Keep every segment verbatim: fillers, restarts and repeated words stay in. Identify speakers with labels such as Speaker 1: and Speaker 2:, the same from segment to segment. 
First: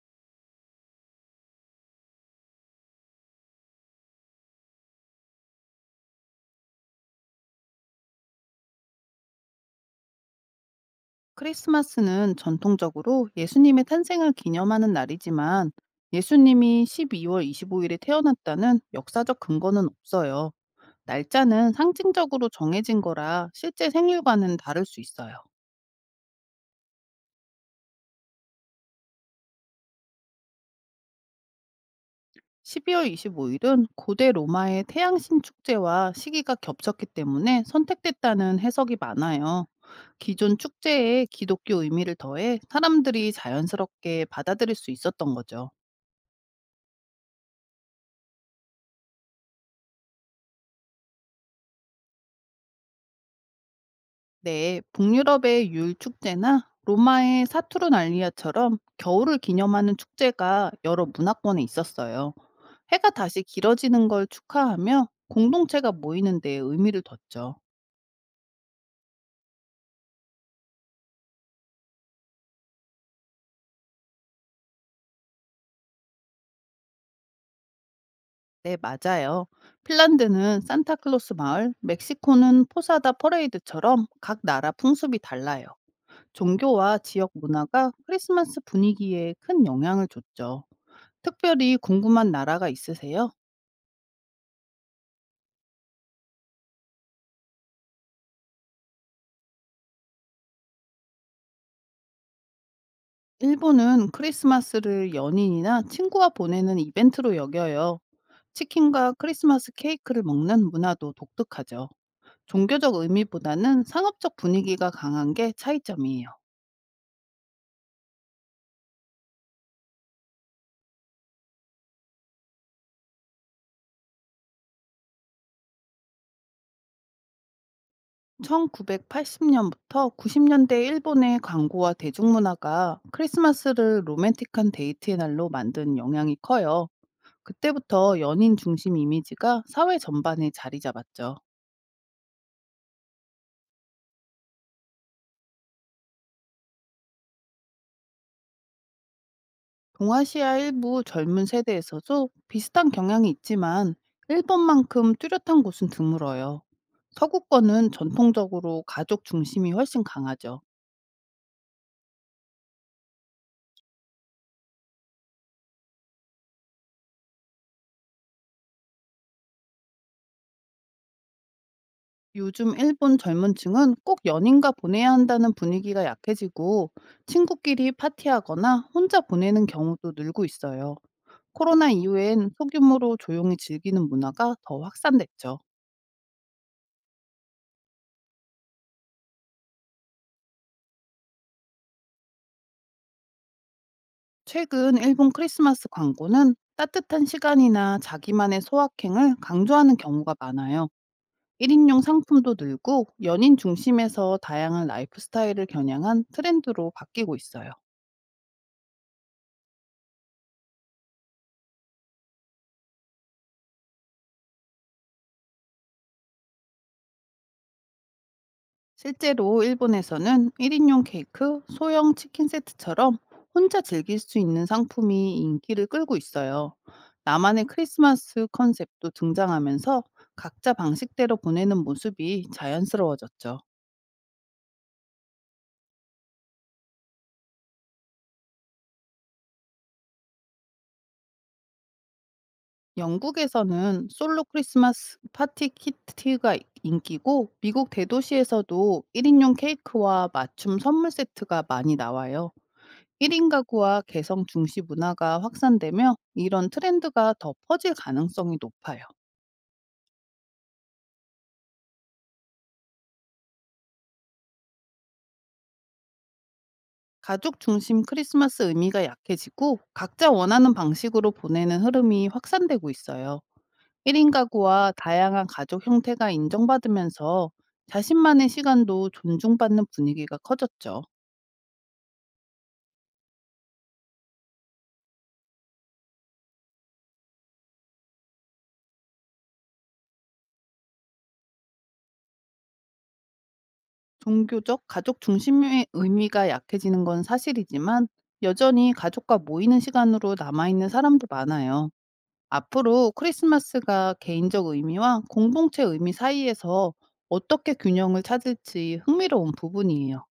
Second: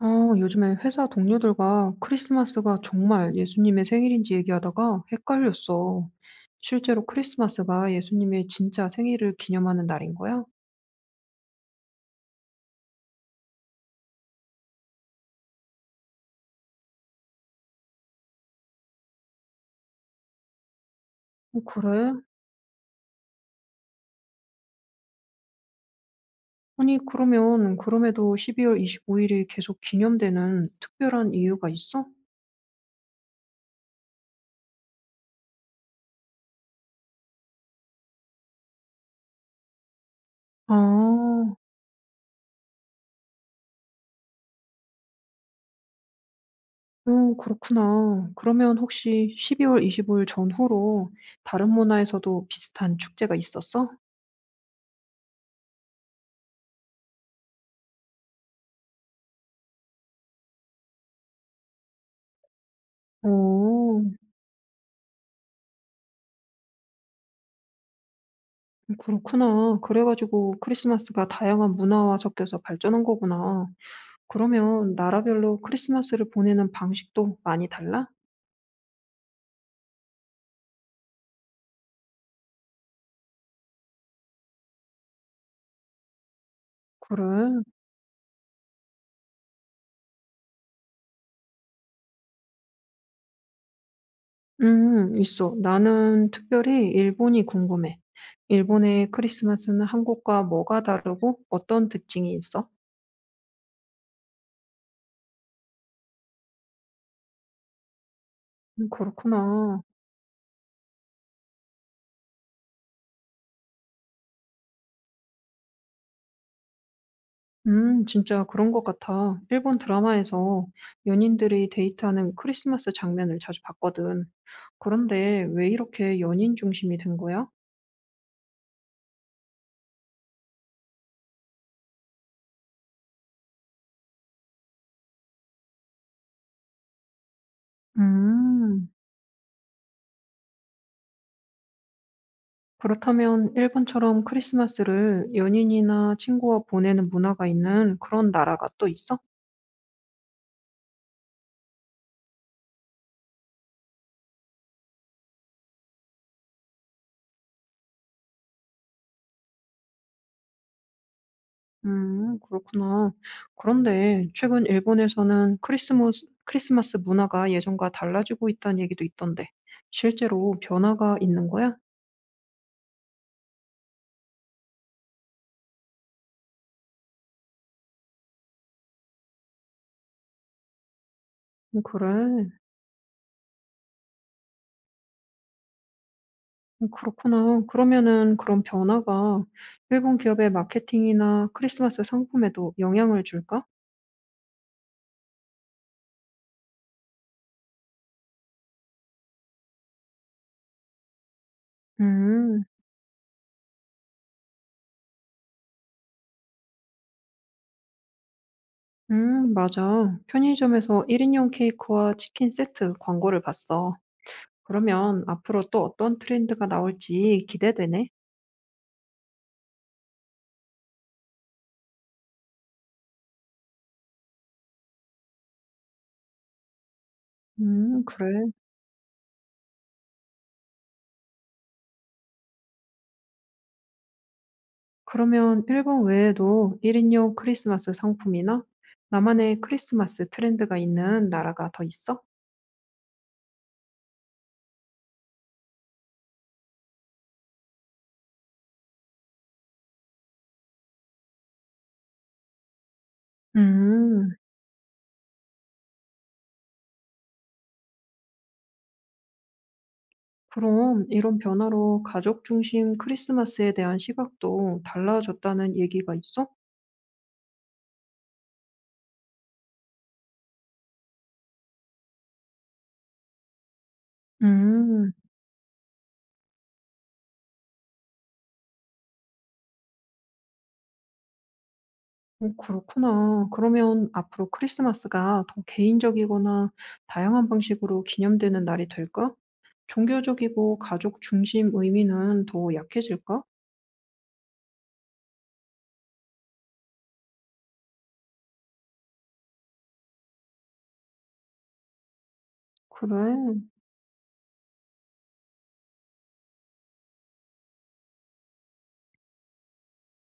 Speaker 1: 어, 요즘에 회사 동료들과 크리스마스가 정말 예수님의 생일인지 얘기하다가 헷갈렸어. 실제로 크리스마스가 예수님의 진짜 생일을 기념하는 날인 거야?
Speaker 2: 크리스마스는 전통적으로 예수님의 탄생을 기념하는 날이지만 예수님이 십이 월 이십오 일에 태어났다는 역사적 근거는 없어요.
Speaker 1: 어,
Speaker 2: 날짜는
Speaker 1: 그래?
Speaker 2: 상징적으로 정해진 거라 실제 생일과는 다를 수 있어요.
Speaker 1: 아니, 그러면 그럼에도 십이 월 이십오 일이 계속 기념되는 특별한 이유가 있어?
Speaker 2: 십이 월 이십오 일은 고대 로마의 태양신 축제와 시기가 겹쳤기 때문에 선택됐다는 해석이 많아요. 기존 축제에
Speaker 1: 아,
Speaker 2: 기독교 의미를 더해 사람들이 자연스럽게 받아들일 수 있었던 거죠.
Speaker 1: 어, 그렇구나. 그러면 혹시 십이 월 이십오 일 전후로 다른 문화에서도 비슷한 축제가 있었어?
Speaker 2: 네, 북유럽의 율 축제나 로마의 사투르날리아처럼 겨울을 기념하는 축제가 여러 문화권에 있었어요. 해가 다시
Speaker 1: 어.
Speaker 2: 길어지는 걸 축하하며 공동체가 모이는 데 의미를 뒀죠.
Speaker 1: 음, 그렇구나. 그래 가지고 크리스마스가 다양한 문화와 섞여서 발전한 거구나. 그러면 나라별로 크리스마스를 보내는 방식도 많이 달라?
Speaker 2: 네, 맞아요. 핀란드는 산타클로스 마을, 멕시코는 포사다 퍼레이드처럼 각 나라 풍습이 달라요. 종교와 지역
Speaker 1: 그래.
Speaker 2: 문화가 크리스마스 분위기에 큰 영향을 줬죠. 특별히 궁금한 나라가 있으세요?
Speaker 1: 음, 있어. 나는 특별히 일본이 궁금해. 일본의 크리스마스는 한국과 뭐가 다르고 어떤 특징이 있어?
Speaker 2: 일본은 크리스마스를 연인이나 친구와 보내는 이벤트로 여겨요.
Speaker 1: 음,
Speaker 2: 치킨과 크리스마스
Speaker 1: 그렇구나.
Speaker 2: 케이크를 먹는 문화도 독특하죠. 종교적 의미보다는 상업적 분위기가 강한 게 차이점이에요.
Speaker 1: 음, 진짜 그런 것 같아. 일본 드라마에서 연인들이 데이트하는 크리스마스 장면을 자주 봤거든. 그런데 왜 이렇게 연인 중심이 된 거야?
Speaker 2: 천구백팔십 년부터 구십 년대 일본의 광고와 대중문화가 크리스마스를 로맨틱한 데이트의 날로 만든 영향이 커요. 그때부터 연인
Speaker 1: 음.
Speaker 2: 중심 이미지가 사회 전반에 자리 잡았죠.
Speaker 1: 그렇다면 일본처럼 크리스마스를 연인이나 친구와 보내는 문화가 있는 그런 나라가 또 있어?
Speaker 2: 동아시아 일부 젊은 세대에서도 비슷한 경향이 있지만 일본만큼 뚜렷한 곳은 드물어요. 서구권은 전통적으로 가족 중심이 훨씬 강하죠.
Speaker 1: 음, 그렇구나. 그런데 최근 일본에서는 크리스마스, 크리스마스 문화가 예전과 달라지고 있다는 얘기도 있던데, 실제로 변화가 있는 거야?
Speaker 2: 요즘 일본 젊은 층은 꼭 연인과 보내야 한다는 분위기가 약해지고 친구끼리 파티하거나 혼자 보내는 경우도 늘고 있어요.
Speaker 1: 음,
Speaker 2: 코로나
Speaker 1: 그래.
Speaker 2: 이후엔 소규모로 조용히 즐기는 문화가 더 확산됐죠.
Speaker 1: 음, 그렇구나. 그러면은 그런 변화가 일본 기업의 마케팅이나 크리스마스 상품에도 영향을 줄까?
Speaker 2: 최근 일본 크리스마스 광고는 따뜻한 시간이나 자기만의 소확행을 강조하는 경우가 많아요. 일 인용 상품도
Speaker 1: 음.
Speaker 2: 늘고 연인 중심에서 다양한 라이프 스타일을 겨냥한 트렌드로 바뀌고 있어요.
Speaker 1: 음, 맞아. 편의점에서 일인용 케이크와 치킨 세트 광고를 봤어. 그러면 앞으로 또 어떤 트렌드가 나올지 기대되네.
Speaker 2: 실제로 일본에서는 일 인용 케이크, 소형 치킨 세트처럼 혼자 즐길 수 있는 상품이 인기를 끌고 있어요. 나만의
Speaker 1: 음, 그래.
Speaker 2: 크리스마스 컨셉도 등장하면서 각자 방식대로 보내는 모습이 자연스러워졌죠.
Speaker 1: 그러면 일본 외에도 일인용 크리스마스 상품이나 나만의 크리스마스 트렌드가 있는 나라가 더 있어?
Speaker 2: 영국에서는 솔로 크리스마스 파티 키트가 인기고 미국 대도시에서도 일 인용 케이크와 맞춤 선물 세트가 많이 나와요. 일 인 가구와
Speaker 1: 음,
Speaker 2: 개성 중시 문화가 확산되며 이런 트렌드가 더 퍼질 가능성이 높아요.
Speaker 1: 그럼 이런 변화로 가족 중심 크리스마스에 대한 시각도 달라졌다는 얘기가 있어?
Speaker 2: 가족 중심 크리스마스 의미가 약해지고 각자 원하는 방식으로 보내는 흐름이 확산되고 있어요. 일 인 가구와
Speaker 1: 음.
Speaker 2: 다양한 가족 형태가 인정받으면서 자신만의 시간도 존중받는 분위기가 커졌죠.
Speaker 1: 어, 그렇구나. 그러면 앞으로 크리스마스가 더 개인적이거나 다양한 방식으로 기념되는 날이 될까? 종교적이고 가족 중심 의미는 더 약해질까?
Speaker 2: 종교적 가족 중심의 의미가 약해지는 건 사실이지만 여전히 가족과 모이는 시간으로 남아있는 사람도 많아요. 앞으로
Speaker 1: 그래.
Speaker 2: 크리스마스가 개인적 의미와 공동체 의미 사이에서 어떻게 균형을 찾을지 흥미로운 부분이에요.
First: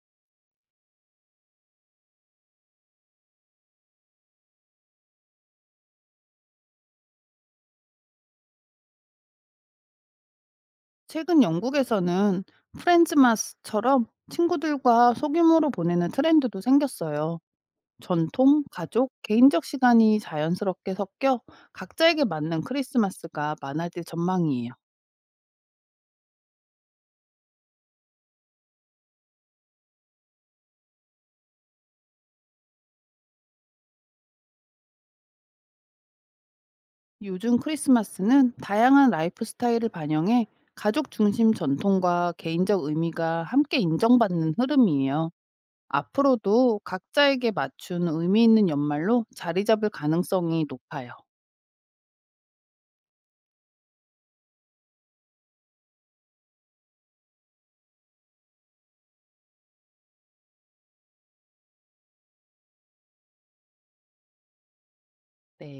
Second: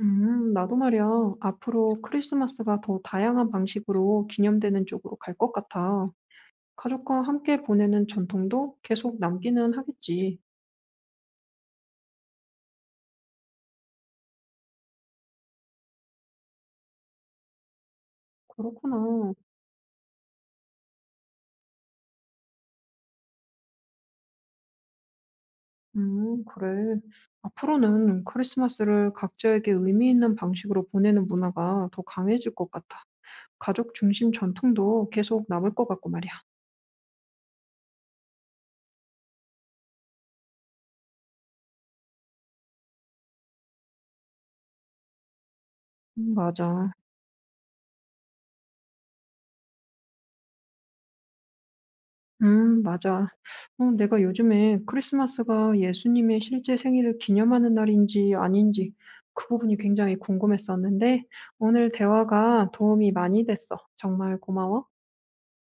Speaker 1: 음, 나도 말이야. 앞으로 크리스마스가 더 다양한 방식으로 기념되는 쪽으로 갈 것 같아. 가족과 함께 보내는 전통도 계속 남기는 하겠지.
Speaker 2: 최근 영국에서는 프렌즈마스처럼 친구들과 소규모로 보내는 트렌드도 생겼어요. 전통, 가족,
Speaker 1: 그렇구나.
Speaker 2: 개인적 시간이 자연스럽게 섞여 각자에게 맞는 크리스마스가 많아질 전망이에요.
Speaker 1: 음, 그래. 앞으로는 크리스마스를 각자에게 의미 있는 방식으로 보내는 문화가 더 강해질 것 같아. 가족 중심 전통도 계속 남을 것 같고 말이야.
Speaker 2: 요즘 크리스마스는 다양한 라이프 스타일을 반영해 가족 중심 전통과 개인적 의미가 함께 인정받는 흐름이에요.
Speaker 1: 음,
Speaker 2: 앞으로도
Speaker 1: 맞아.
Speaker 2: 각자에게 맞춘 의미 있는 연말로 자리 잡을 가능성이 높아요.
Speaker 1: 음, 맞아. 어, 내가 요즘에 크리스마스가 예수님의 실제 생일을 기념하는 날인지 아닌지 그 부분이 굉장히 궁금했었는데 오늘 대화가 도움이 많이 됐어. 정말 고마워.
Speaker 2: 네.